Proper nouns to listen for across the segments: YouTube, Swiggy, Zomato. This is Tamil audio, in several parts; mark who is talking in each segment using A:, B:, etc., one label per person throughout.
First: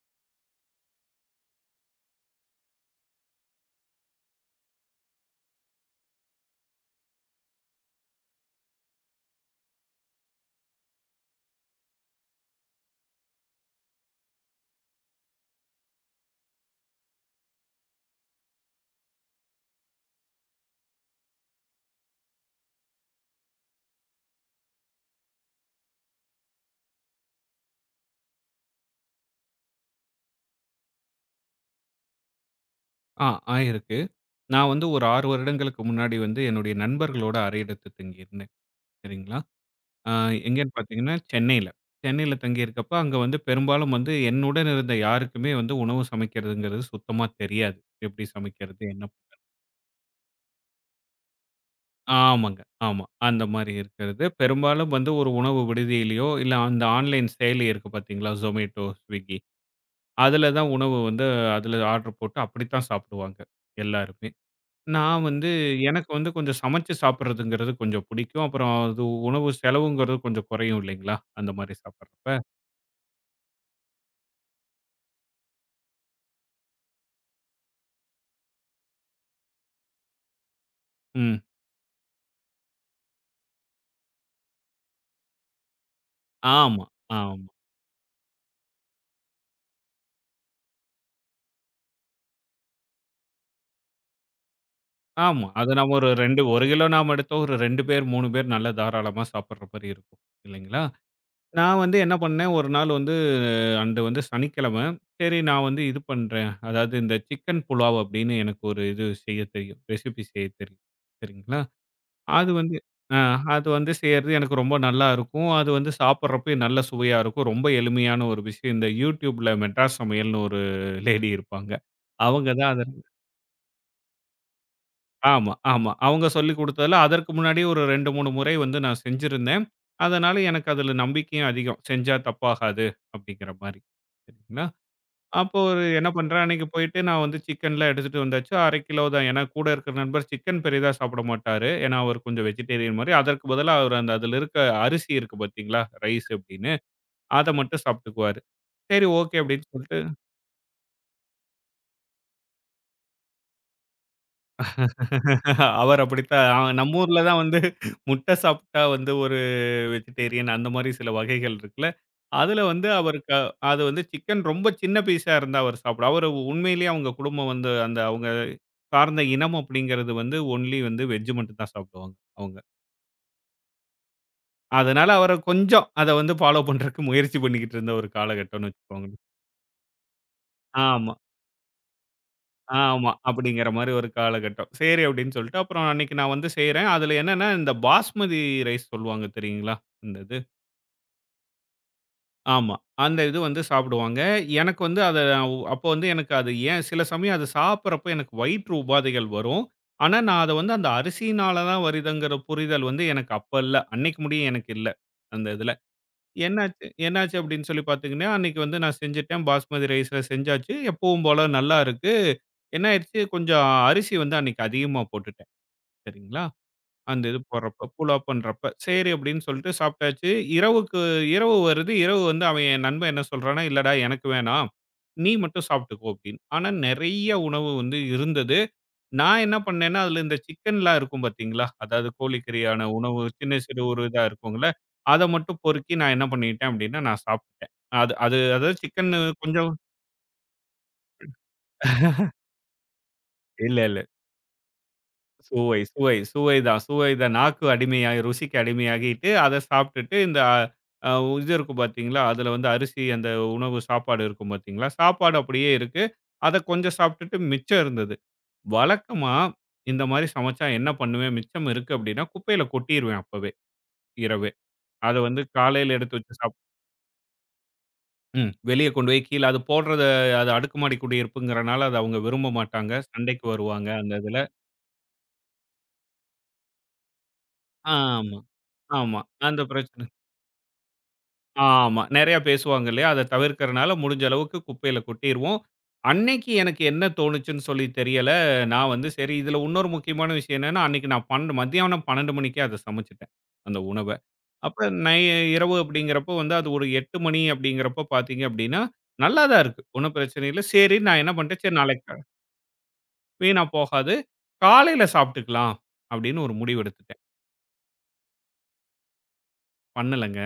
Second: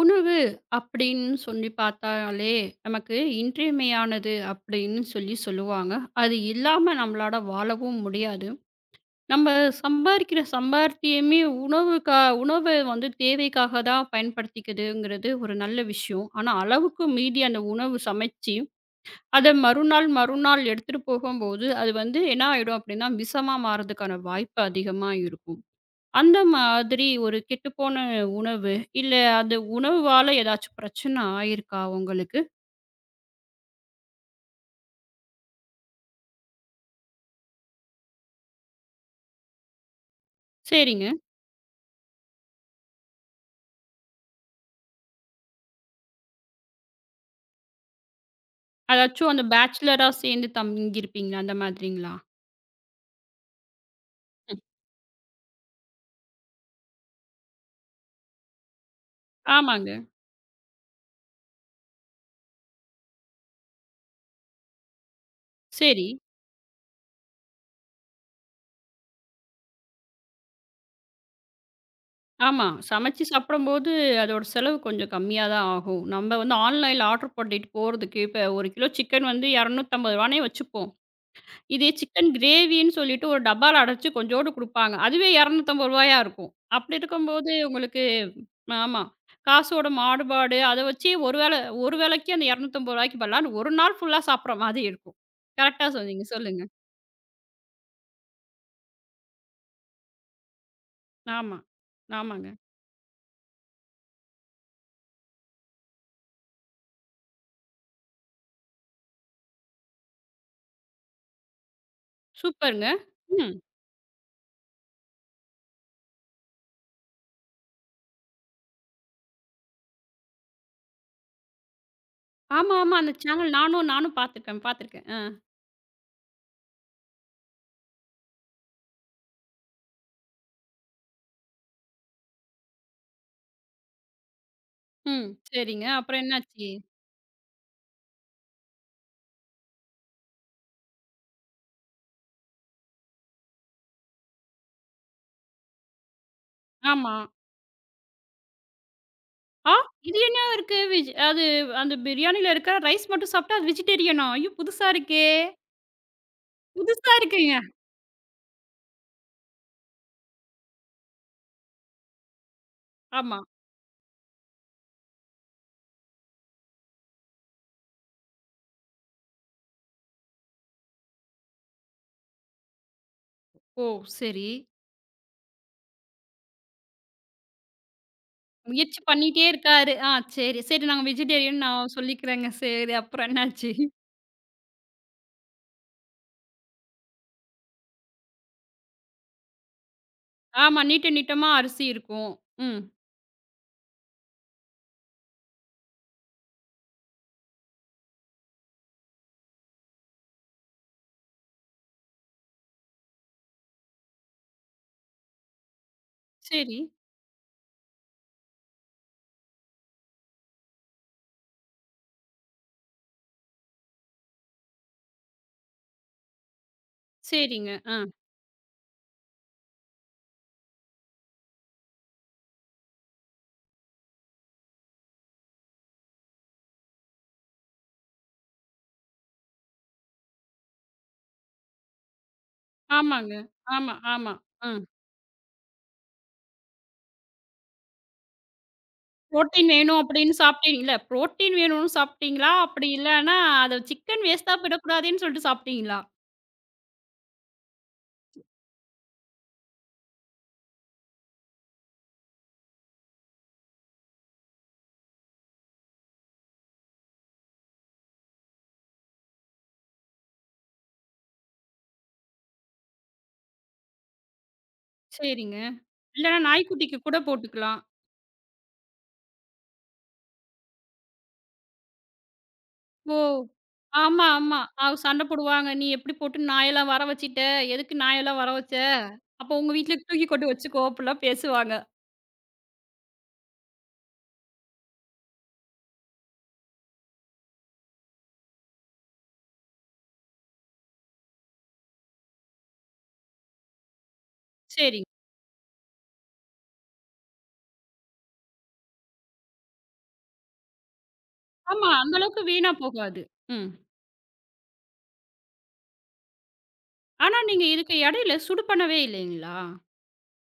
A: உணவு அப்படின்னு சொல்லி பார்த்தாலே நமக்கு இன்றியமையானது அப்படின்னு சொல்லி சொல்லுவாங்க. அது இல்லாம நம்மளால வாழவும் முடியாது. நம்ம சம்பாரிக்கிற சம்பாத்தியமே உணவுக்கா உணவு வந்து தேவைக்காக தான் பயன்படுத்திக்கிதுங்கிறது ஒரு நல்ல விஷயம். ஆனா அளவுக்கு மீறி அந்த உணவு சமைச்சு, அத மறுநாள் மறுநாள் எடுத்துட்டு போகும்போது, அது வந்து என்ன ஆயிடும் அப்படின்னா, விஷமா மாறதுக்கான வாய்ப்பு அதிகமா இருக்கும். அந்த மாதிரி ஒரு கெட்டுப்போன உணவு, இல்ல அந்த உணவால ஏதாச்சும் பிரச்சனை ஆயிருக்கா உங்களுக்கு?
B: ஆ ஆயிருக்கு. நான் வந்து ஒரு 6 வருடங்களுக்கு முன்னாடி வந்து என்னுடைய நண்பர்களோட அறை எடுத்து தங்கியிருந்தேன். சரிங்களா? அ எங்கேன்னு
A: சரிங்க.
B: பார்த்தீங்கன்னா, சென்னையில. சென்னையில தங்கியிருக்கப்ப அங்க வந்து பெரும்பாலும் வந்து என்னுடன் இருந்த யாருக்குமே வந்து உணவு சமைக்கிறதுங்கிறது சுத்தமா தெரியாது. எப்படி சமைக்கிறது? என்ன
A: அதாச்சும் அந்த பேச்சுலரா சேர்ந்து தங்கியிருப்பீங்களா? அந்த மாதிரிங்களா?
B: ஆமாங்க. ஆமா. அந்த மாரி இருக்கிறது. பெரும்பாலும் வந்து ஒரு உணவு விடுதியிலயோ, இல்ல அந்த ஆன்லைன் செயலி இருக்கு பார்த்தீங்களா? Zomato, Swiggy.
A: ஆமாங்க.
B: அதுல தான் உணவு வந்து அதுல ஆர்டர் போட்டு அப்படித்தான் சாப்பிடுவாங்க எல்லாருமே. நான் வந்து
A: சரி.
B: எனக்கு வந்து கொஞ்சம் சமைச்சு சாப்பிடுறதுங்கிறது கொஞ்சம் பிடிக்கும். அப்புறம் அது உணவு செலவுங்கிறது கொஞ்சம் குறையும் இல்லைங்களா? அந்த மாரி சாப்பிடுறப்ப.
A: ஆமா. சமைச்சு சாப்பிடும்போது அதோட செலவு கொஞ்சம் கம்மியா தான் ஆகும். நம்ம வந்து ஆன்லைன்ல ஆர்டர் பண்ணிட்டு போறதுக்கு, இப்ப 1 கிலோ சிக்கன் வந்து ரூ. 250னே வச்சுப்போம்.
B: ம்.
A: இதே சிக்கன் கிரேவின்னு சொல்லிட்டு ஒரு டப்பால அடைச்சு கொஞ்சோண்டு குடுப்பாங்க. அதுவே ரூ. 250 இருக்கும்.
B: ஆமா,
A: அப்படி
B: ஆமா,
A: இருக்கும்போது உங்களுக்கு ஆமா. காசோட மாறுபாடு, அத வச்சு ஒரு வேள ஒரு வேளைக்கு அந்த ரூ. 250க்கு பதிலா ஒரு நாள் ஃபுல்லா சாப்பிடுற மாதிரி இருக்கும்.
B: ஆமா. அது
A: கரெக்ட்டா
B: நம்ம ஒரு
A: சொன்னீங்க.
B: 2
A: சொல்லுங்க.
B: 1 கிலோ நாம எடுத்தோம். ஒரு 2 பேர், 3 பேர் நல்லா தாராளமா சாப்பிடுற மாரி இருக்கும். இல்லைங்களா?
A: ஆமா.
B: நான் வந்து என்ன
A: ஆமாங்க.
B: பண்ணேன், ஒரு நாள் வந்து அன்று வந்து சனிக்கிழமை. சரி நான் வந்து இது பண்றேன். அதாவது இந்த சிக்கன் புலாவ் அப்படின்னு எனக்கு ஒரு இது செய்ய தெரியும். ரெசிபி செய்ய தெரியும். சரிங்களா? அது வந்து
A: சூப்பருங்க.
B: அ
A: ம்.
B: அது வந்து செய்யறது எனக்கு ரொம்ப நல்லா இருக்கும். அது வந்து சாப்பிடுறப்பயும் நல்ல சுவையா இருக்கும். ரொம்ப எளிமையான ஒரு விஷயம். இந்த YouTubeல மெட்ராஸ் சமையல்னு ஒரு லேடி இருப்பாங்க. அவங்க தான்
A: ஆமா,
B: அத
A: ஆமா. அந்த சேனல் நானும் நானும் பார்த்துருக்கேன், பார்த்துருக்கேன். அ.
B: ஆமா, ஆமா. அவங்க சொல்லிக் குடுத்ததுல அதற்கு முன்னாடி ஒரு 2, 3 முறை வந்து நான் செஞ்சிருந்தேன். அதனால எனக்கு அதுல நம்பிக்கையும் அதிகம். செஞ்சா தப்பாகாது அப்படிங்கிற மாரி. சரிங்களா?
A: ம்.
B: அப்போ ஒரு
A: சரிங்க.
B: என்ன
A: அப்புறம்
B: பண்றேன், அன்னைக்கு
A: என்னாச்சு?
B: போயிட்டு நான் வந்து சிக்கன்லாம் எடுத்துட்டு வந்தாச்சு. 1/2 கிலோ தான். ஏன்னா கூட இருக்கிற நண்பர் சிக்கன் பெரிதா சாப்பிட மாட்டாரு. ஏன்னா அவர் கொஞ்சம் வெஜிடேரியன் மாரி. அதற்கு பதிலா அவர் அந்த அதில இருக்க அரிசி இருக்கு பார்த்தீங்களா, ரைஸ் அப்படின்னு,
A: ஆமா.
B: அத மட்டும் சாப்பிட்டுக்குவாரு. சரி ஓகே அப்படின்னு
A: ஆ!
B: சொல்லிட்டு
A: இது என்ன இருக்கு? விஜ் அது அந்த பிரியாணியில இருக்கிற ரைஸ் மட்டும் சாப்பிட்டா அது வெஜிடேரியனா? ஐயோ! புதுசா இருக்கே!
B: அவர் அப்படித்தான். நம்ம
A: புதுசா
B: ஊர்ல தான்
A: இருக்குங்க.
B: வந்து முட்டை சாப்பிட்டா வந்து ஒரு வெஜிடேரியன் அந்த மாரி சில வகைகள் இருக்குல்ல. அதுல வந்து அவருக்கு
A: ஆமா.
B: அது வந்து சிக்கன் ரொம்ப சின்ன பீஸா இருந்தா அவர் சாப்பிடுவா அவரு உண்மையிலேயே அவங்க குடும்பம் வந்து அந்த அவங்க சார்ந்த இனம் அப்படிங்கிறது வந்து ஒன்லி வந்து வெஜ் மட்டும் தான் சாப்பிடுவாங்க அவங்க.
A: ஓ! சரி.
B: அதனால அவர கொஞ்சம் அத வந்து ஃபாலோ பண்றதுக்கு முயற்சி பண்ணிக்கிட்டு இருந்த ஒரு காலகட்டம்னு
A: முயற்சி
B: வச்சுக்கோங்களேன்.
A: பண்ணிட்டே இருக்காரு. ஆ சரி, சரி நாங்க
B: ஆமா.
A: வெஜிடேரியன் நான் சொல்லிக்கிறேங்க. சரி
B: ஆமா.
A: அப்புறம்
B: அப்படிங்கிற
A: என்னாச்சு?
B: மாரி ஒரு காலகட்டம். சரி அப்படின்னு சொல்லிட்டு, அப்புறம் அன்னைக்கு நான் வந்து செய்றேன். அதுல என்னன்னா, இந்த பாஸ்மதி ரைஸ் சொல்லுவாங்க தெரியுங்களா? இந்த இது.
A: ஆமா. நீட்ட நீட்டமா அரிசி இருக்கும்.
B: ஆமா.
A: ம்.
B: அந்த இது வந்து சாப்பிடுவாங்க. எனக்கு வந்து அத அப்போ வந்து எனக்கு அது ஏன் சில சமயம் அது சாப்பிடுறப்போ எனக்கு வயிற்று உபாதைகள் வரும். ஆனா, நான் அத வந்து அந்த அரிசியினால தான் வருதுங்கிற புரிதல் வந்து எனக்கு அப்ப இல்ல. அன்னைக்கு முடிய எனக்கு இல்ல. அந்த இதுல.
A: சரி,
B: என்னாச்சு என்னாச்சு அப்படின்னு சொல்லி பார்த்தீங்கன்னா, அன்னைக்கு வந்து நான் செஞ்சுட்டேன். பாஸ்மதி ரைஸ்ல செஞ்சாச்சு. எப்பவும் போல நல்லா இருக்கு. என்ன ஆயிடுச்சு, கொஞ்சம் அரிசி வந்து அன்னைக்கு அதிகமா போட்டுட்டேன். சரிங்களா? அந்த இது
A: சரிங்க.
B: போடுறப்ப,
A: ஆ.
B: புலாவ் பண்றப்ப. சரி அப்படின்னு சொல்லிட்டு சாப்பிட்டாச்சு. இரவுக்கு இரவு வருது. இரவு வந்து அவன் என் நண்பன் என்ன சொல்றான்னா, "இல்லடா எனக்கு வேணாம். நீ மட்டும் சாப்பிட்டுக்கோ" அப்படின்னு. ஆனா நெறைய உணவு வந்து இருந்தது. நான் என்ன பண்ணேன்னா, அதுல இந்த சிக்கன்லாம் இருக்கும் பார்த்தீங்களா? அதாவது கோழிக்கறியான உணவு
A: ஆமாங்க.
B: சின்ன சிறு
A: ஆமா,
B: ஒரு இதா
A: ஆமா.
B: இருக்கும்ல.
A: ம்.
B: அத மட்டும் பொறுக்கி நான் என்ன பண்ணிட்டேன் அப்படின்னா, நான் சாப்பிட்டுட்டேன். அது அது அதாவது சிக்கன்னு
A: புரோட்டீன்
B: கொஞ்சம்
A: வேணும் அப்படின்னு சாப்பிட்டீங்க இல்ல புரோட்டீன் வேணும்னு சாப்பிட்டீங்களா? அப்படி இல்லன்னா
B: இல்ல,
A: அத
B: இல்ல.
A: சிக்கன் வேஸ்ட்டா போயிடக்கூடாதேன்னு சொல்லிட்டு
B: சுவை,
A: சாப்பிட்டீங்களா?
B: சுவை, சுவைதான். சுவைதான். நாக்கு அடிமையாகி ருசிக்கு அடிமையாகிட்டு, அத சாப்பிட்டுட்டு இந்த அ இது இருக்கும் பார்த்தீங்களா, அதுல வந்து அரிசி அந்த உணவு சாப்பாடு இருக்கும் பார்த்தீங்களா, சாப்பாடு அப்படியே இருக்கு. அத கொஞ்சம் சாப்பிட்டுட்டு மிச்சம் இருந்தது. வழக்கமா இந்த மாரி சமைச்சா என்ன பண்ணுவேன், மிச்சம் இருக்கு அப்படின்னா, குப்பையில கொட்டிருவேன் அப்பவே, இரவே. அத வந்து
A: சரிங்க.
B: காலையில எடுத்து வச்சு
A: இல்லன்னா
B: சாப்
A: நாய்க்குட்டிக்கு கூட போட்டுக்கலாம்.
B: ம். வெளிய கொண்டு போய் கீழ அது போடுறத அது அடுக்குமாடி குடியிருப்புங்கிறனால, அத அவங்க விரும்ப மாட்டாங்க.
A: ஓ!
B: சண்டைக்கு வருவாங்க அந்த
A: ஆமா,
B: இதுல.
A: ஆமா. அவ சண்ட போடுவாங்க. "நீ எப்படி போட்டு நாயெல்லாம் வர வச்சுட்ட? எதுக்கு
B: ஆமா,
A: நாயெல்லாம் வர வச்ச?
B: ஆமா.
A: அப்போ
B: அந்த
A: உங்க வீட்ல
B: பிரச்சனை.
A: தூக்கி கொண்டு வச்சுக்கோ" அப்படிலாம் பேசுவாங்க.
B: ஆமா. நெறையா பேசுவாங்க இல்லையா? அத தவிர்க்கிறனால முடிஞ்ச அளவுக்கு குப்பையில கொட்டிருவோம். அன்னைக்கு எனக்கு என்ன தோணுச்சுன்னு சொல்லி தெரியல. நான் வந்து சரி இதுல இன்னொரு முக்கியமான விஷயம் என்னன்னா, அன்னைக்கு நான் 12 மத்தியானம் 12 மணிக்கே அத சமைச்சுட்டேன். அந்த உணவ. அப்ப
A: சரி.
B: நை இரவு அப்படிங்கிறப்போ வந்து அது ஒரு 8 மணி அப்படிங்கிறப்போ பார்த்தீங்க அப்படின்னா, நல்லா தான் இருக்கு. ஒண்ணும் பிரச்சனை இல்ல. சரி நான் என்ன பண்ணிட்டேன், சரி
A: ஆமா,
B: நாளைக்கு
A: அந்த
B: கா-
A: அளவுக்கு வீணா போகாது.
B: வீணா
A: ம்.
B: போகாது. காலையில சாப்பிட்டுக்கலாம் அப்படின்னு ஒரு முடிவு எடுத்துட்டேன்.
A: ஆனா நீங்க இதுக்கு இடையில சுடு பண்ணவே இல்லைங்களா?
B: பண்ணலங்க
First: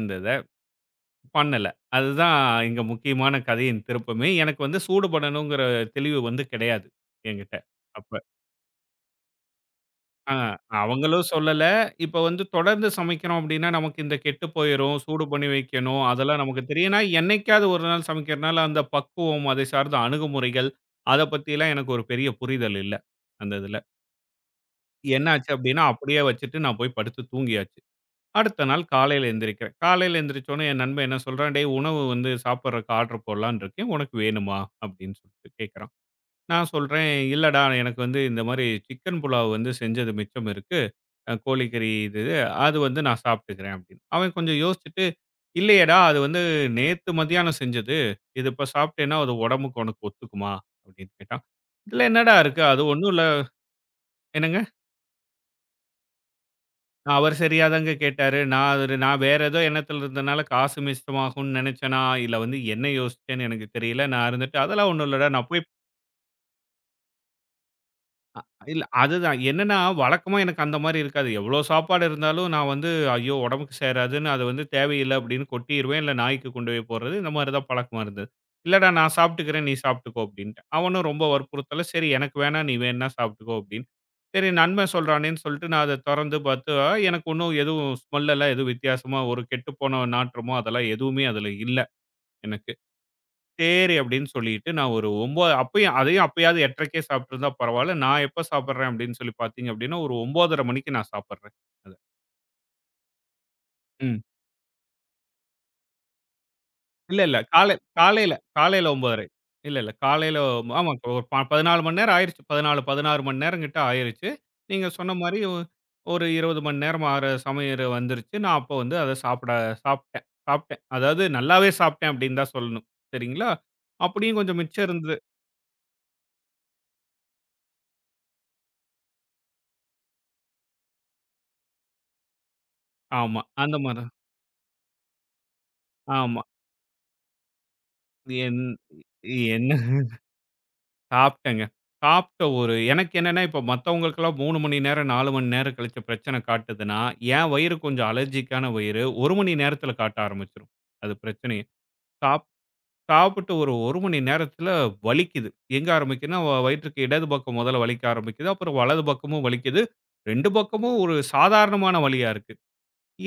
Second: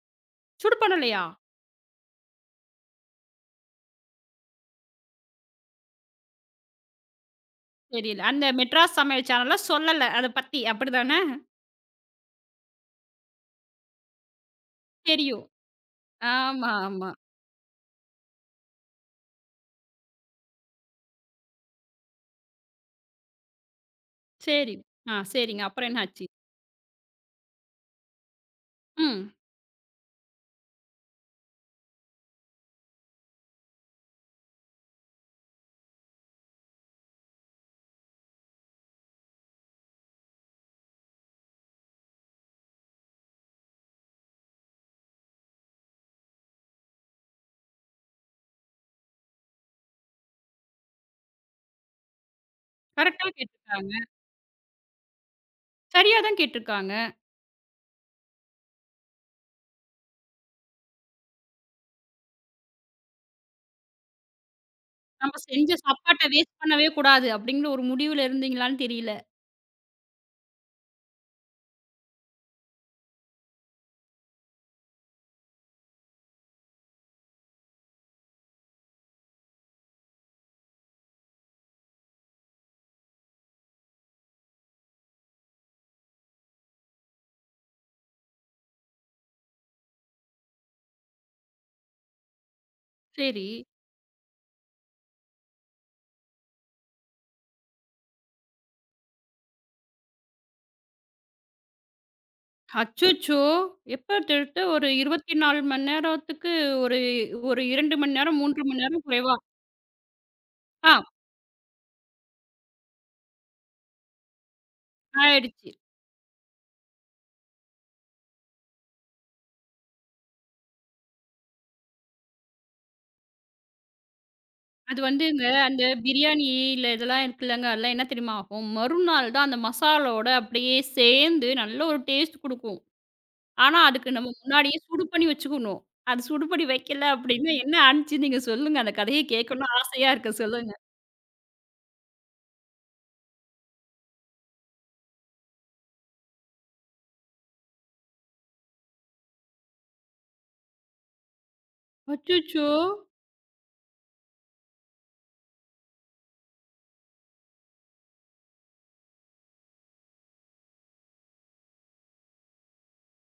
B: அந்த இத.
A: சுடு பண்ணலையா?
B: பண்ணல. அதுதான் இங்க முக்கியமான கதையின் திருப்பமே. எனக்கு வந்து சூடு பண்ணணுங்கிற தெளிவு வந்து கிடையாது என்கிட்ட. அப்ப.
A: தெரியல. அந்த மெட்ராஸ் சமையல் சேனல்ல சொல்லல அத
B: ஆ
A: பத்தி. அப்படிதானே?
B: அவங்களும் சொல்லல. இப்ப வந்து தொடர்ந்து சமைக்கிறோம் அப்படின்னா, நமக்கு இந்த கெட்டு போயிரும். சூடு
A: தெரியும்.
B: பண்ணி வைக்கணும். அதெல்லாம் நமக்கு
A: ஆமா,
B: தெரியும். ஏன்னா,
A: ஆமா.
B: என்னைக்காவது ஒரு நாள் சமைக்கிறனால அந்த பக்குவம், அதை சார்ந்த அணுகுமுறைகள், அத பத்திலாம் எனக்கு ஒரு பெரிய புரிதல் இல்ல. அந்த இதுல.
A: சரி. ஆ
B: என்னாச்சு
A: சரிங்க.
B: அப்படின்னா,
A: அப்புறம் என்ன
B: அப்படியே
A: ஆச்சு?
B: வச்சுட்டு நான் போய் படுத்து தூங்கியாச்சு. அடுத்த நாள் காலையில
A: ம்.
B: எந்திரிக்கிறேன். காலையில எந்திரிச்சோனே என் நண்பன் என்ன சொல்றான், "டேய் உணவு வந்து சாப்பிடுறக்கு ஆர்டர் போடலான்னு இருக்கேன். உனக்கு வேணுமா?" அப்படின்னு சொல்லிட்டு கேட்குறான். நான் சொல்றேன், "இல்லடா எனக்கு வந்து இந்த மாரி சிக்கன் புலாவ் வந்து செஞ்சது மிச்சம் இருக்கு. கோழிக்கறி இது இது. அது வந்து நான் சாப்பிட்டுக்கிறேன்" அப்படின்னு. அவன் கொஞ்சம் யோசிச்சுட்டு, "இல்லையேடா அது வந்து நேத்து மதியானம் செஞ்சது. இது இப்ப சாப்பிட்டேன்னா அது உடம்புக்கு உனக்கு ஒத்துக்குமா?" அப்படின்னு கேட்டான். "இதுல என்னடா இருக்கு? அது ஒண்ணும் இல்ல"
A: கரெக்ட்டா கேட்டுருக்காங்க.
B: என்னங்க
A: சரியா தான் கேட்டுருக்காங்க.
B: அவர் சரியாதாங்க கேட்டாரு. நான் வேற ஏதோ எண்ணத்துல இருந்தனால காசு மிச்சமாகும்னு நெனச்சேனா, இல்ல வந்து என்ன யோசிச்சேன்னு எனக்கு தெரியல. நான் இருந்துட்டு, "அதெல்லாம் ஒண்ணும் இல்லடா.
A: நம்ம
B: நான் போய்
A: செஞ்ச சாப்பாட்ட வேஸ்ட் பண்ணவே கூடாது அப்படிங்கிற ஒரு முடிவுல இருந்தீங்களான்னு
B: இல்ல.
A: தெரியல.
B: அதுதான். என்னன்னா, வழக்கமா எனக்கு அந்த மாரி இருக்காது. எவ்ளோ சாப்பாடு இருந்தாலும் நான் வந்து, "ஐயோ! உடம்புக்கு சேராதுன்னு அது வந்து தேவையில்ல" அப்படின்னு கொட்டிருவேன். இல்ல நாய்க்கு கொண்டு போய் போடுறது. இந்த மாரி தான் பழக்கமா இருந்தது. "இல்லடா நான் சாப்பிட்டுக்கிறேன், நீ சாப்பிட்டுக்கோ" அப்படின்ட்டேன். அவனும் ரொம்ப வற்புறுத்தல, "சரி எனக்கு வேணாம், நீ வேணும்னா சாப்பிட்டுக்கோ" அப்படின்னு. சரி நண்பன் சொல்றானேன்னு சொல்லிட்டு நான் அத தொறந்து பார்த்தா, எனக்கு ஒண்ணும் எதுவும் ஸ்மெல் எல்லாம் எதுவும் வித்தியாசமா ஒரு கெட்டுப்போன நாற்றமோ அதெல்லாம் எதுவுமே அதுல இல்ல எனக்கு.
A: சரி.
B: சரி அப்படின்னு சொல்லிட்டு நான் ஒரு 9 அப்பயும் அதையும் அப்பயாவது 8:30க்கே சாப்பிட்டுருந்தா பரவால்ல. நான் எப்ப சாப்பிடுறேன் அப்படின்னு சொல்லி பார்த்தீங்க அப்படின்னா, ஒரு 9:30 மணிக்கு நான் சாப்பிடுறேன். அத.
A: அச்சச்சோ! எப்ப
B: ம்.
A: திட்ட ஒரு 24 மணி நேரத்துக்கு ஒரு
B: இல்ல.
A: ஒரு
B: காலை
A: 2 மணி
B: காலையில
A: நேரம், 3 மணி
B: காலையில
A: நேரம்
B: 9:30.
A: குறைவா
B: இல்ல. காலையில ஆமா.
A: ஆ
B: ஒரு 14 மணி நேரம் ஆயிருச்சு. 14, 16 மணி நேரம் கிட்ட ஆயிருச்சு. நீங்க சொன்ன மாரி
A: ஆயிடுச்சு.
B: ஒரு 20 மணி நேரம் ஆற சமையல் வந்துருச்சு. நான் அப்ப வந்து அத சாப்பிட சாப்பிட்டேன் சாப்பிட்டேன். அதாவது நல்லாவே சாப்பிட்டேன் அப்படின்னு தான் சொல்லணும். சரிங்களா? அப்படியும் கொஞ்சம் மிச்சம்
A: அது
B: இருந்தது.
A: வந்துங்க அந்த பிரியாணியில இதெல்லாம் இருக்குல்லங்க, அதெல்லாம் என்ன தெரியுமா ஆகும்? மறுநாள் தான் அந்த மசாலோட அப்படியே சேர்ந்து நல்ல ஒரு டேஸ்ட் குடுக்கும்.
B: ஆமா. அந்த
A: ஆனா,
B: மாரி
A: அதுக்கு
B: தான்.
A: நம்ம முன்னாடியே சுடு பண்ணி வச்சுக்கணும். அது
B: ஆமா.
A: சுடு பண்ணி வைக்கல அப்படின்னா என்ன ஆனுச்சு நீங்க
B: என்
A: சொல்லுங்க? அந்த கதைய
B: என்ன
A: கேட்கணும்னு ஆசையா இருக்கு. சொல்லுங்க.
B: சாப்பிட்டேங்க. சாப்பிட்ட ஒரு எனக்கு என்னன்னா, இப்ப மத்தவங்களுக்கெல்லாம் 3 மணி நேரம், 4 மணி நேரம் கழிச்சு பிரச்சனை காட்டுதுன்னா, என் வயிறு கொஞ்சம் அலர்ஜிக்கான வயிறு. 1 மணி நேரத்தில காட்ட ஆரம்பிச்சுரும். அது பிரச்சனையே. சாப்
A: அச்சச்சோ!
B: சாப்பிட்டு ஒரு 1 மணி நேரத்தில வலிக்குது. எங்க ஆரம்பிக்குதுன்னா, வயிற்றுக்கு இடது பக்கம் முதல்ல வலிக்க ஆரம்பிக்குது. அப்புறம் வலது பக்கமும் வலிக்குது. 2 பக்கமும் ஒரு சாதாரணமான வலியா இருக்கு.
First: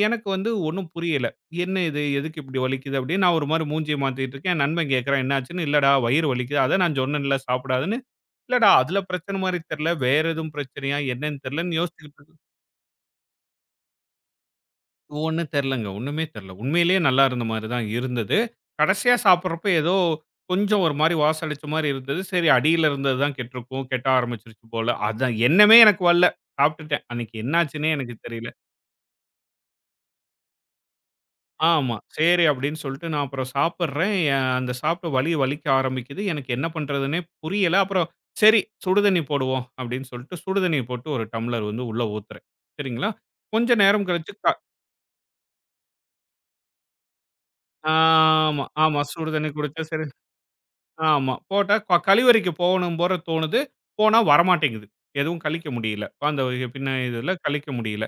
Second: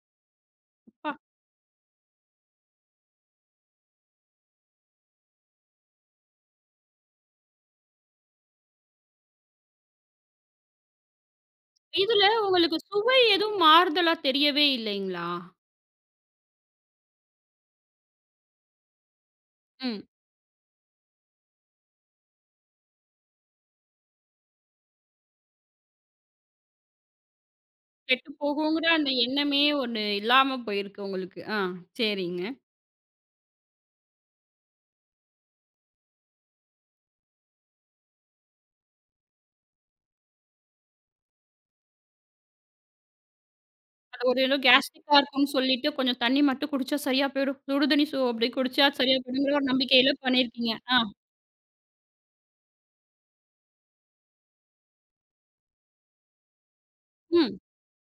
B: எனக்கு வந்து ஒண்ணும்
A: அப்பா!
B: புரியல. என்ன இது? எதுக்கு இப்படி வலிக்குது? அப்படின்னு நான் ஒரு மாரி மூஞ்சிய மாத்திட்டு இருக்கேன். என் நண்பன் கேட்கறான், என்னாச்சுன்னு? இல்லடா வயிறு வலிக்குது. அதான் நான் சொன்னேன்ல சாப்பிடாதன்னு. இல்லடா அதுல பிரச்சனை மாரி தெரியல. வேற எதுவும் பிரச்சனையா? என்னன்னு தெரியலன்னு யோசிச்சுக்கிட்டு
A: இதுல
B: இருக்கு.
A: உங்களுக்கு சுவை எதுவும் மாறுதலா தெரியவே இல்லைங்களா?
B: ஒண்ணும் தெரியலங்க. ஒண்ணுமே தெரியல. உண்மையிலேயே நல்லா இருந்த மாரி தான் இருந்தது. கடைசியா சாப்பிடுறப்ப ஏதோ
A: ம்.
B: கொஞ்சம் ஒரு மாரி வாசடிச்ச மாரி இருந்தது. சரி அடியில இருந்தது தான் கெட்டிருக்கும். கெட்ட ஆரம்பிச்சிருச்சு போல. அதான் எண்ணமே எனக்கு வரல. சாப்பிட்டுட்டேன். அன்னைக்கு என்னாச்சுன்னே எனக்கு
A: கெட்டு
B: தெரியல.
A: போகுங்கிற அந்த எண்ணமே ஒண்ணு இல்லாம போயிருக்கு உங்களுக்கு. ஆ
B: ஆமா. சரி
A: சரிங்க.
B: அப்படின்னு சொல்லிட்டு நான் அப்புறம் சாப்பிடுறேன். அந்த சாப்பிட்ட வலி வலிக்க ஆரம்பிக்குது. எனக்கு என்ன பண்றதுன்னே புரியல. அப்புறம் சரி சுடு தண்ணி போடுவோம் அப்படின்னு சொல்லிட்டு சுடு தண்ணி போட்டு ஒரு டம்ளர் வந்து உள்ள ஊத்துறேன். சரிங்களா? கொஞ்ச நேரம்
A: அது
B: கழிச்சு
A: ஒரு ஏதோ கேஸ்ட்ரிக்கா இருக்குன்னு சொல்லிட்டு கொஞ்சம் தண்ணி மட்டும் குடிச்சா சரியா போயிடும். சுடு தண்ணி சோ அப்படி
B: ஆமா,
A: குடிச்சா
B: ஆமா.
A: சரியா
B: சுடு தண்ணி
A: போயிடுங்கிற ஒரு
B: குடிச்சா சரி
A: நம்பிக்கையில பண்ணியிருக்கீங்க. ஆ.
B: ஆமா. போட்டா கழிவறைக்கு போகணும் போற தோணுது. போனா வரமாட்டேங்குது. எதுவும் கழிக்க முடியல. அந்த வகை பின்ன இதுல
A: ம்.
B: கழிக்க முடியல.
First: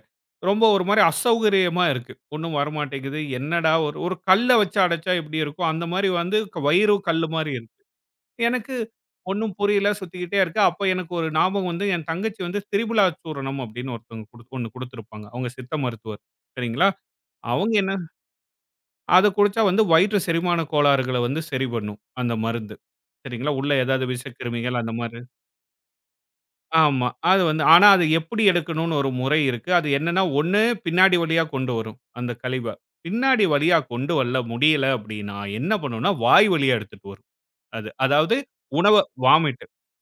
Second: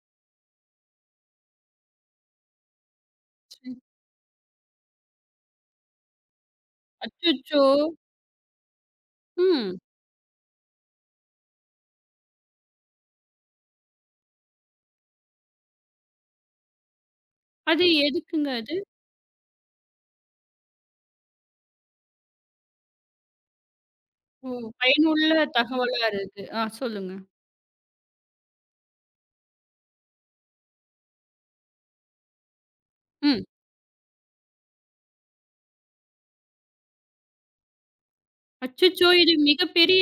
B: ரொம்ப ஒரு மாரி அசௌகரியமா இருக்கு. ஒண்ணும் வரமாட்டேங்குது. என்னடா
A: ம்.
B: ஒரு ஒரு கல்ல வச்சு அடைச்சா எப்படி இருக்கும்? அந்த மாரி வந்து வயிறும் கல்லு மாரி
A: அச்சச்சோ!
B: இருக்கு. எனக்கு ஒண்ணும்
A: ம்.
B: புரியல. சுத்திக்கிட்டே இருக்கு. அப்ப எனக்கு ஒரு ஞாபகம் வந்து என் தங்கச்சி வந்து திரிபுலா சூரணம் அப்படின்னு ஒருத்தவங்க குடுத் ஒண்ணு குடுத்துருப்பாங்க. அவங்க சித்த மருத்துவர். சரிங்களா? அவங்க
A: அது
B: என்ன
A: எதுக்குங்க அது?
B: அத குடிச்சா வந்து வயிற்று செரிமான கோளாறுகள வந்து சரி பண்ணும், அந்த மருந்து. சரிங்களா? உள்ள ஏதாவது
A: ஓ!
B: விஷக்கிருமிகள் அந்த மாரி
A: பயனுள்ள தகவலா இருக்கு. ஆ
B: ஆமா.
A: சொல்லுங்க.
B: அது வந்து ஆனா அது எப்படி எடுக்கணும்னு ஒரு முறை இருக்கு. அது என்னன்னா, ஒண்ணு பின்னாடி வழியா கொண்டு வரும், அந்த கழிவ.
A: ம்.
B: பின்னாடி வழியா கொண்டு வரல முடியல அப்படின்னா, என்ன பண்ணும்னா, வாய் வழியா எடுத்துட்டு வரும் அது. அதாவது உணவ
A: அச்சச்சோ! இது
B: வாமிட்
A: மிகப்பெரிய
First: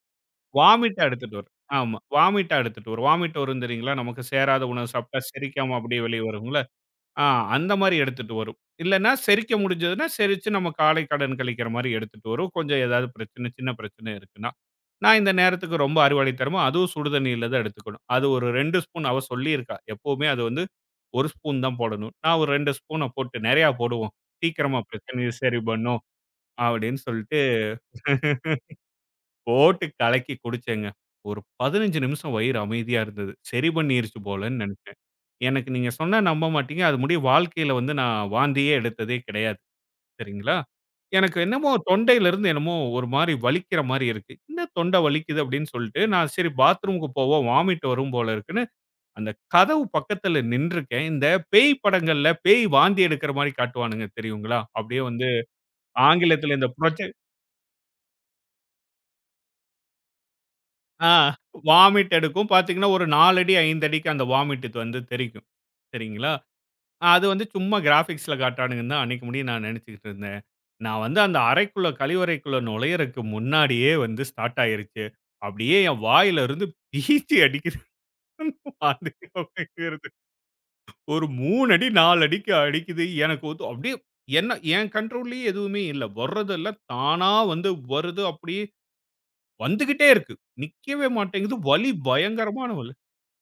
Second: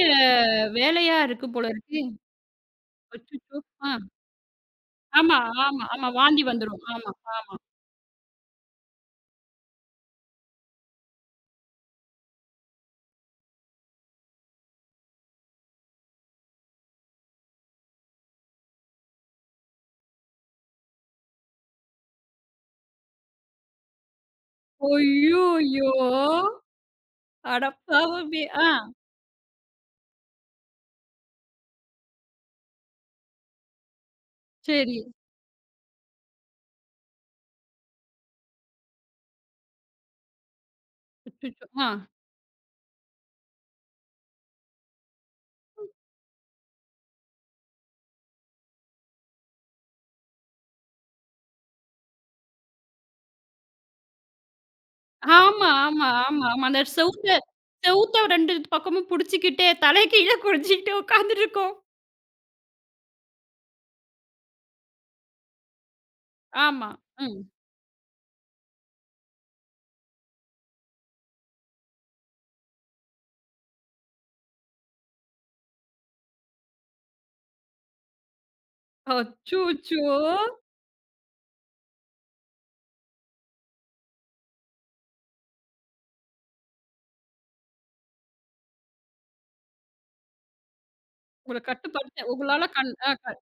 B: வாமிட்டா
A: வேலையா
B: எடுத்துட்டு
A: இருக்கு
B: வரும்.
A: போல
B: ஆமா.
A: இருக்கே.
B: வாமிட்டா எடுத்துட்டு வரும். வாமிட்
A: அச்சச்சோ!
B: வரும் தெரியுங்களா?
A: ஆ.
B: நமக்கு சேராத உணவு சாப்பிட்டா
A: ஆமா,
B: செரிக்காம
A: ஆமா,
B: அப்படியே
A: ஆமா.
B: வெளிய
A: வாந்தி
B: வரும்ல.
A: வந்துரும். ஆமா.
B: ஆ அந்த மாரி எடுத்துட்டு வரும். இல்லன்னா செரிக்க முடிஞ்சதுன்னா, செரிச்சு நம்ம காலை கடன் கழிக்கிற மாரி எடுத்துட்டு வரும். கொஞ்சம் ஏதாவது பிரச்சனை, சின்ன பிரச்சனை இருக்குன்னா. நான் இந்த நேரத்துக்கு ரொம்ப அறுவாளைத்தனமா அதுவும் சுடு தண்ணீல தான் எடுத்துக்கணும். அது ஒரு 2 ஸ்பூன் அவ சொல்லியிருக்கா. எப்பவுமே அது வந்து 1 ஸ்பூன் தான் போடணும். நான் ஒரு 2 ஸ்பூன போட்டு நெறையா போடுவோம். சீக்கிரமா பிரச்சனைய சரி
A: ஐய்யய்யோ!
B: பண்ணும் அப்படின்னு சொல்ட்டு
A: அட பாவமே! ஆ
B: போட்டு கலக்கி குடிச்சேங்க. ஒரு 15 நிமிஷம் வயிறு அமைதியா இருந்தது. சரி பண்ணிருச்சு போலன்னு நெனச்சேன்.
A: சரி.
B: எனக்கு நீங்க சொன்னா நம்ப மாட்டீங்க. அது முடிய வாழ்க்கையில வந்து நான் வாந்தியே எடுத்ததே கிடையாது. சரிங்களா? எனக்கு
A: அச்சச்சோ!
B: என்னமோ
A: ஆ.
B: தொண்டையிலிருந்து என்னமோ ஒரு மாரி வலிக்கிற மாரி இருக்கு. "என்ன தொண்டை வலிக்குது?" அப்படின்னு சொல்லிட்டு, நான் சரி பாத்ரூமுக்கு போவோம், வாமிட் வரும் போல இருக்குன்னு, அந்த கதவு பக்கத்துல நின்றுக்கேன். இந்த பேய் படங்கள்ல பேய் வாந்தி எடுக்கிற மாரி காட்டுவானுங்க தெரியுங்களா? அப்படியே வந்து
A: ஆமா, ஆமா, ஆமா,
B: ஆங்கிலத்துல
A: ஆமா.
B: இந்த
A: அந்த
B: ப்ரொஜெக்ட்
A: செவுத்த செவுத்த 2 பக்கமும் புடிச்சுக்கிட்டே தலை கீழ குனிஞ்சுக்கிட்டு
B: ஆ
A: உட்காந்துட்டுருக்கோம்.
B: வாமிட் எடுக்கும். பார்த்தீங்கன்னா, ஒரு 4 அடி, 5 அடிக்கு அந்த வாமிட் இது வந்து தெறிக்கும். சரிங்களா?
A: ஆமா.
B: ஆ, அது
A: ம்.
B: வந்து சும்மா கிராபிக்ஸ்ல காட்டானுங்கன்னு தான் அன்னைக்கு முடிய நான் நெனச்சுக்கிட்டு இருந்தேன். நான் வந்து அந்த அறைக்குள்ள கழிவறைக்குள்ள நுழையறக்கு முன்னாடியே வந்து ஸ்டார்ட் ஆயிருச்சு. அப்படியே என் வாயில இருந்து பீச்சி அடிக்குது. வாந்தி
A: அச்சோச்சோ!
B: வருது. ஒரு 3 அடி, 4 அடிக்கு அடிக்குது. எனக்கு வந்து அப்படியே என்ன என் கண்ட்ரோல்லயே எதுவுமே இல்ல. வர்றதெல்லாம் தானா வந்து வருது. அப்படியே வந்துகிட்டே இருக்கு. நிக்கவே மாட்டேங்குது.
A: உங்கள
B: வலி
A: கட்டுப்படுத்த உங்களால
B: பயங்கரமான வலி.
A: கண் அ க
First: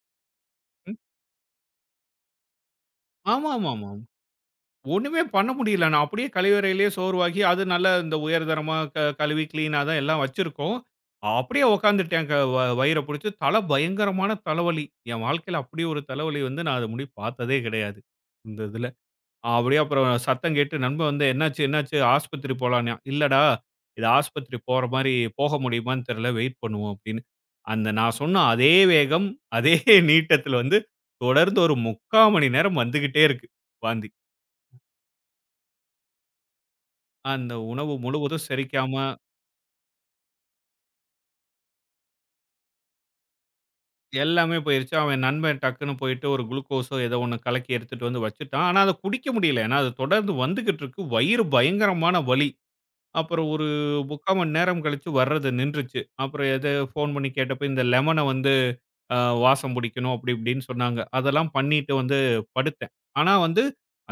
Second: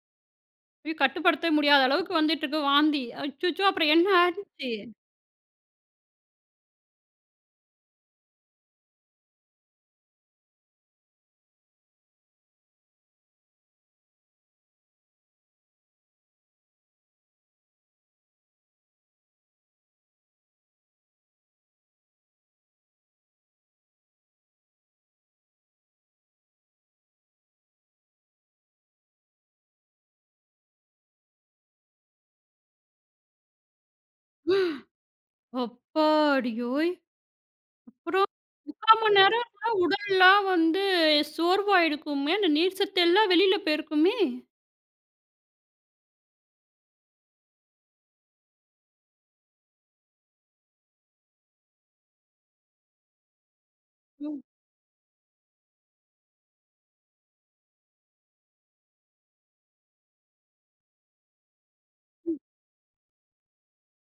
A: கட்டுப்படுத்த முடியாத அளவுக்கு வந்துட்டுருக்கு வாந்தி. அச்சச்சோ! அப்புறம்
B: ஆமாமாமாம்.
A: என்ன ஆச்சு?
B: ஒண்ணுமே பண்ண முடியல. நான் அப்படியே கழிவறையிலேயே சோர்வாகி, அது நல்ல இந்த உயர்தரமா கழுவி கிளீனா தான் எல்லாம் வச்சிருக்கோம். அப்படியே உட்காந்துட்டேன். க வ வயிற புடிச்சு. பயங்கரமான தலைவலி. என் வாழ்க்கையில அப்படி ஒரு தலைவலி வந்து நான் அது முடி பார்த்ததே கிடையாது. இந்த இதுல. அப்படியே அப்புறம் சத்தம் கேட்டு நண்பன் வந்து "என்னாச்சு, என்னாச்சு? ஆஸ்பத்திரி போலாம்ன்னான்." "இல்லடா, இது ஆஸ்பத்திரி போற மாரி போக முடியுமான்னு தெரியல. வெயிட் பண்ணுவோம்." அப்படின்னு. அந்த நான் சொன்ன அதே வேகம், அதே நீட்டத்துல வந்து தொடர்ந்து ஒரு 3/4 மணி நேரம் வந்துகிட்டே இருக்கு வாந்தி.
A: அப்பாடியோய்!
B: அந்த உணவு
A: அப்புறம்
B: முழுவதும் செரிக்காம
A: 3/4 மணி நேரம்னா உடல்லாம் வந்து சோர்வாயிருக்குமே! அந்த நீர் சத்து எல்லாம் வெளில போயிருக்குமே!
B: எல்லாமே போயிருச்சு. அவன் நண்பன் டக்குன்னு போயிட்டு ஒரு குளுக்கோஸோ ஏதோ ஒண்ணு கலக்கி எடுத்துட்டு வந்து வச்சுட்டான். ஆனா அத குடிக்க முடியல. ஏன்னா, அது தொடர்ந்து வந்துகிட்டு இருக்கு. வயிறு பயங்கரமான வலி. அப்புறம் ஒரு 3/4 மணி நேரம் கழிச்சு வர்றது நின்றுச்சு. அப்புறம் எது ஃபோன் பண்ணி கேட்டப்ப இந்த லெமன வந்து அ வாசம் பிடிக்கணும் அப்படி இப்படின்னு சொன்னாங்க. அதெல்லாம் பண்ணிட்டு வந்து படுத்தேன். ஆனா வந்து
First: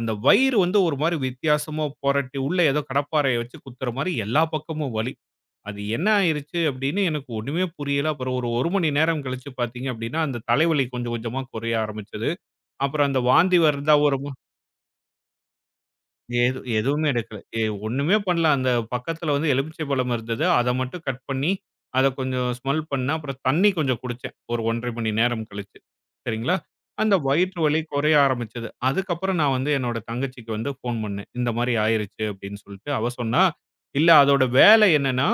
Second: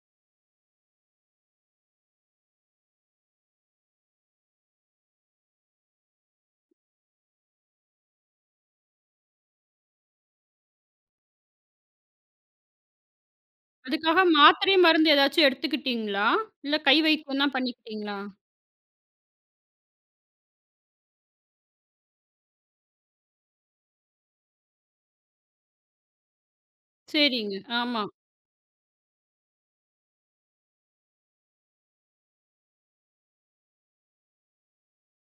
B: அந்த வயிறு வந்து ஒரு மாரி வித்தியாசமா பொரட்டி, உள்ள ஏதோ கடப்பாரைய வச்சு குத்துற மாரி எல்லா பக்கமும் வலி. அது என்ன ஆயிருச்சு அப்படின்னு எனக்கு ஒண்ணுமே புரியல. அப்புறம் ஒரு 1 மணி நேரம் கழிச்சு பார்த்தீங்க அப்படின்னா, அந்த தலைவலி கொஞ்சம் கொஞ்சமா குறைய ஆரம்பிச்சது. அப்புறம் அந்த வாந்தி வருதா ஒரு
A: அதுக்காக
B: மு
A: மாத்திரை, மருந்து ஏதாச்சும் எடுத்துக்கிட்டீங்களா? இல்ல கை
B: எதுவுமே எடுக்கல.
A: வைத்தியம் தான்
B: ஒண்ணுமே
A: பண்ணிக்கிட்டீங்களா?
B: பண்ணல. அந்த பக்கத்துல வந்து எலுமிச்சை பழம் இருந்தது. அத மட்டும் கட் பண்ணி, அத கொஞ்சம் ஸ்மெல் பண்ணேன். அப்புறம் தண்ணி கொஞ்சம் குடிச்சேன். ஒரு 1 1/2 மணி நேரம் கழிச்சு. சரிங்களா? அந்த வயிற்று
A: சரிங்க.
B: வலி
A: ஆமா.
B: குறைய ஆரம்பிச்சது. அதுக்கப்புறம் நான் வந்து என்னோட தங்கச்சிக்கு வந்து ஃபோன் பண்ணேன். இந்த மாரி ஆயிருச்சு அப்படின்னு சொல்லிட்டு. அவ சொன்னா, "இல்ல அதோட வேலை என்னன்னா"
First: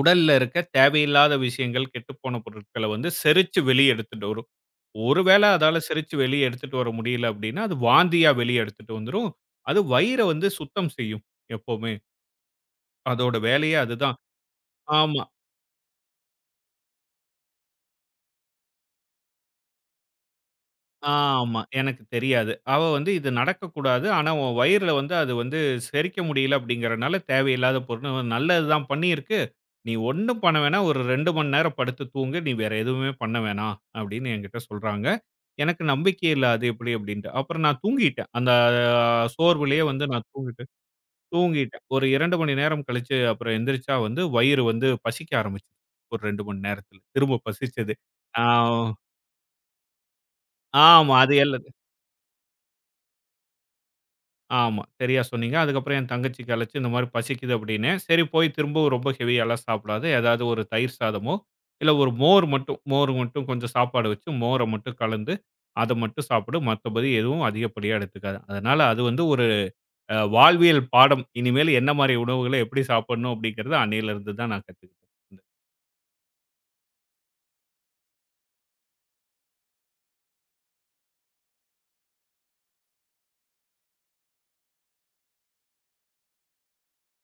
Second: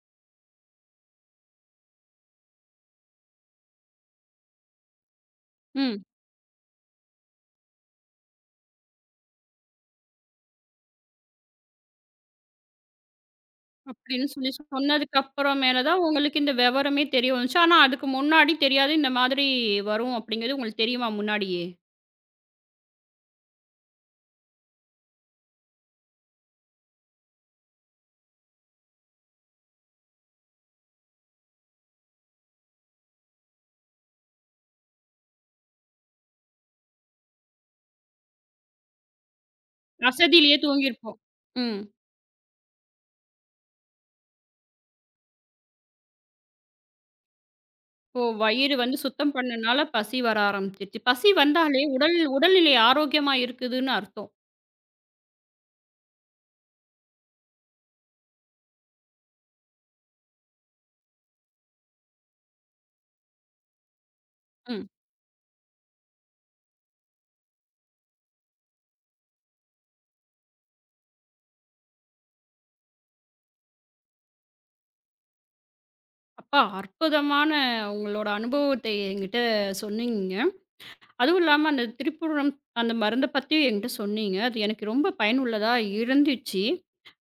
B: உடல்ல இருக்க தேவையில்லாத விஷயங்கள், கெட்டுப்போன பொருட்கள வந்து செரிச்சு வெளிய எடுத்துட்டு வரும். ஒருவேள அதால
A: ம்.
B: செரிச்சு வெளிய எடுத்துட்டு வர முடியல அப்படின்னா, அது வாந்தியா வெளிய எடுத்துட்டு வந்துரும். அது வயிற வந்து சுத்தம் செய்யும் எப்பவுமே. அதோட வேலையே அதுதான்.
A: அப்படின்னு சொல்லி சொன்னதுக்கு
B: ஆமா,
A: அப்புறம் மேல தான் உங்களுக்கு இந்த விவரமே தெரிய வந்துச்சு. ஆனா அதுக்கு முன்னாடி தெரியாது இந்த மாதிரி வரும் அப்படிங்கிறது உங்களுக்கு தெரியுமா
B: ஆமா.
A: முன்னாடியே?
B: எனக்கு தெரியாது. அவ வந்து இது நடக்கக்கூடாது. ஆனா, உன் வயிறுல வந்து அது வந்து செரிக்க முடியல அப்படிங்கிறனால தேவையில்லாத பொருள் நல்லது தான் பண்ணியிருக்கு. நீ ஒண்ணும் பண்ண வேணாம். ஒரு 2 மணி நேரம் படுத்து தூங்கு. நீ வேற எதுவுமே பண்ண வேணாம்." அப்படின்னு என்கிட்ட சொல்றாங்க. எனக்கு நம்பிக்கை இல்ல அது எப்படி அப்படின்ட்டு. அப்புறம் நான் தூங்கிட்டேன். அந்த சோர்விலேயே வந்து நான்
A: அசதியிலேயே
B: தூங்கிட்டேன்
A: தூங்கியிருப்போம். ம்.
B: தூங்கிட்டேன். ஒரு 2 மணி நேரம் கழிச்சு அப்புறம் எந்திரிச்சா வந்து வயிறு வந்து பசிக்க ஆரம்பிச்சுது. ஒரு 2 மணி நேரத்துல. திரும்ப பசிச்சது.
A: ஓ!
B: ஆ
A: வயிறு வந்து சுத்தம் பண்ணனால பசி வர ஆரம்பிச்சிருச்சு.
B: ஆமா.
A: பசி
B: அது எல்ல
A: வந்தாலே உடல்நிலை ஆரோக்கியமா இருக்குதுன்னு அர்த்தம்.
B: ஆமா. சரியா சொன்னீங்க. அதுக்கப்புறம் என் தங்கச்சிக்கு அழைச்சு இந்த மாரி பசிக்குது அப்படின்னேன். சரி போய் திரும்பவும் ரொம்ப ஹெவியாலாம் சாப்பிடாத. ஏதாவது ஒரு தயிர் சாதமோ, இல்ல ஒரு மோர் மட்டும் கொஞ்சம் சாப்பாடு வச்சு மோர
A: ம்.
B: மட்டும் கலந்து, அத மட்டும் சாப்பிடு. மத்தபடி எதுவும் அதிகப்படியா எடுத்துக்காத. அதனால அது வந்து ஒரு வாழ்வியல் பாடம். இனிமேல் என்ன மாரி உணவுகள எப்படி சாப்பிடணும் அப்படிங்கிறத அன்னையிலிருந்து தான் நான் கத்துக்கிட்டேன்.
A: அப்பா அற்புதமான உங்களோட அனுபவத்தை என்கிட்ட சொன்னீங்க. அதுவும் இல்லாம அந்த திரிபுரம் அந்த மருந்த பத்தி என்கிட்ட சொன்னீங்க. அது எனக்கு ரொம்ப பயனுள்ளதா இருந்துச்சு.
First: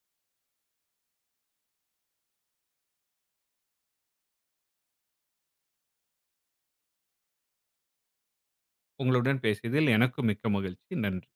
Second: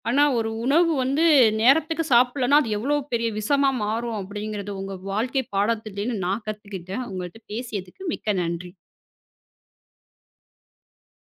A: ஆனா, ஒரு உணவு வந்து நேரத்துக்கு சாப்பிடலன்னா, அது எவ்வளோ பெரிய விஷமா மாறும் அப்படிங்கிறது உங்க வாழ்க்கை பாடத்திலேருந்து நான் கத்துக்கிட்டேன். உங்கள்ட்ட பேசியதுக்கு மிக்க நன்றி.
B: உங்களுடன் பேசியதில் எனக்கும் மிக்க மகிழ்ச்சி. நன்றி.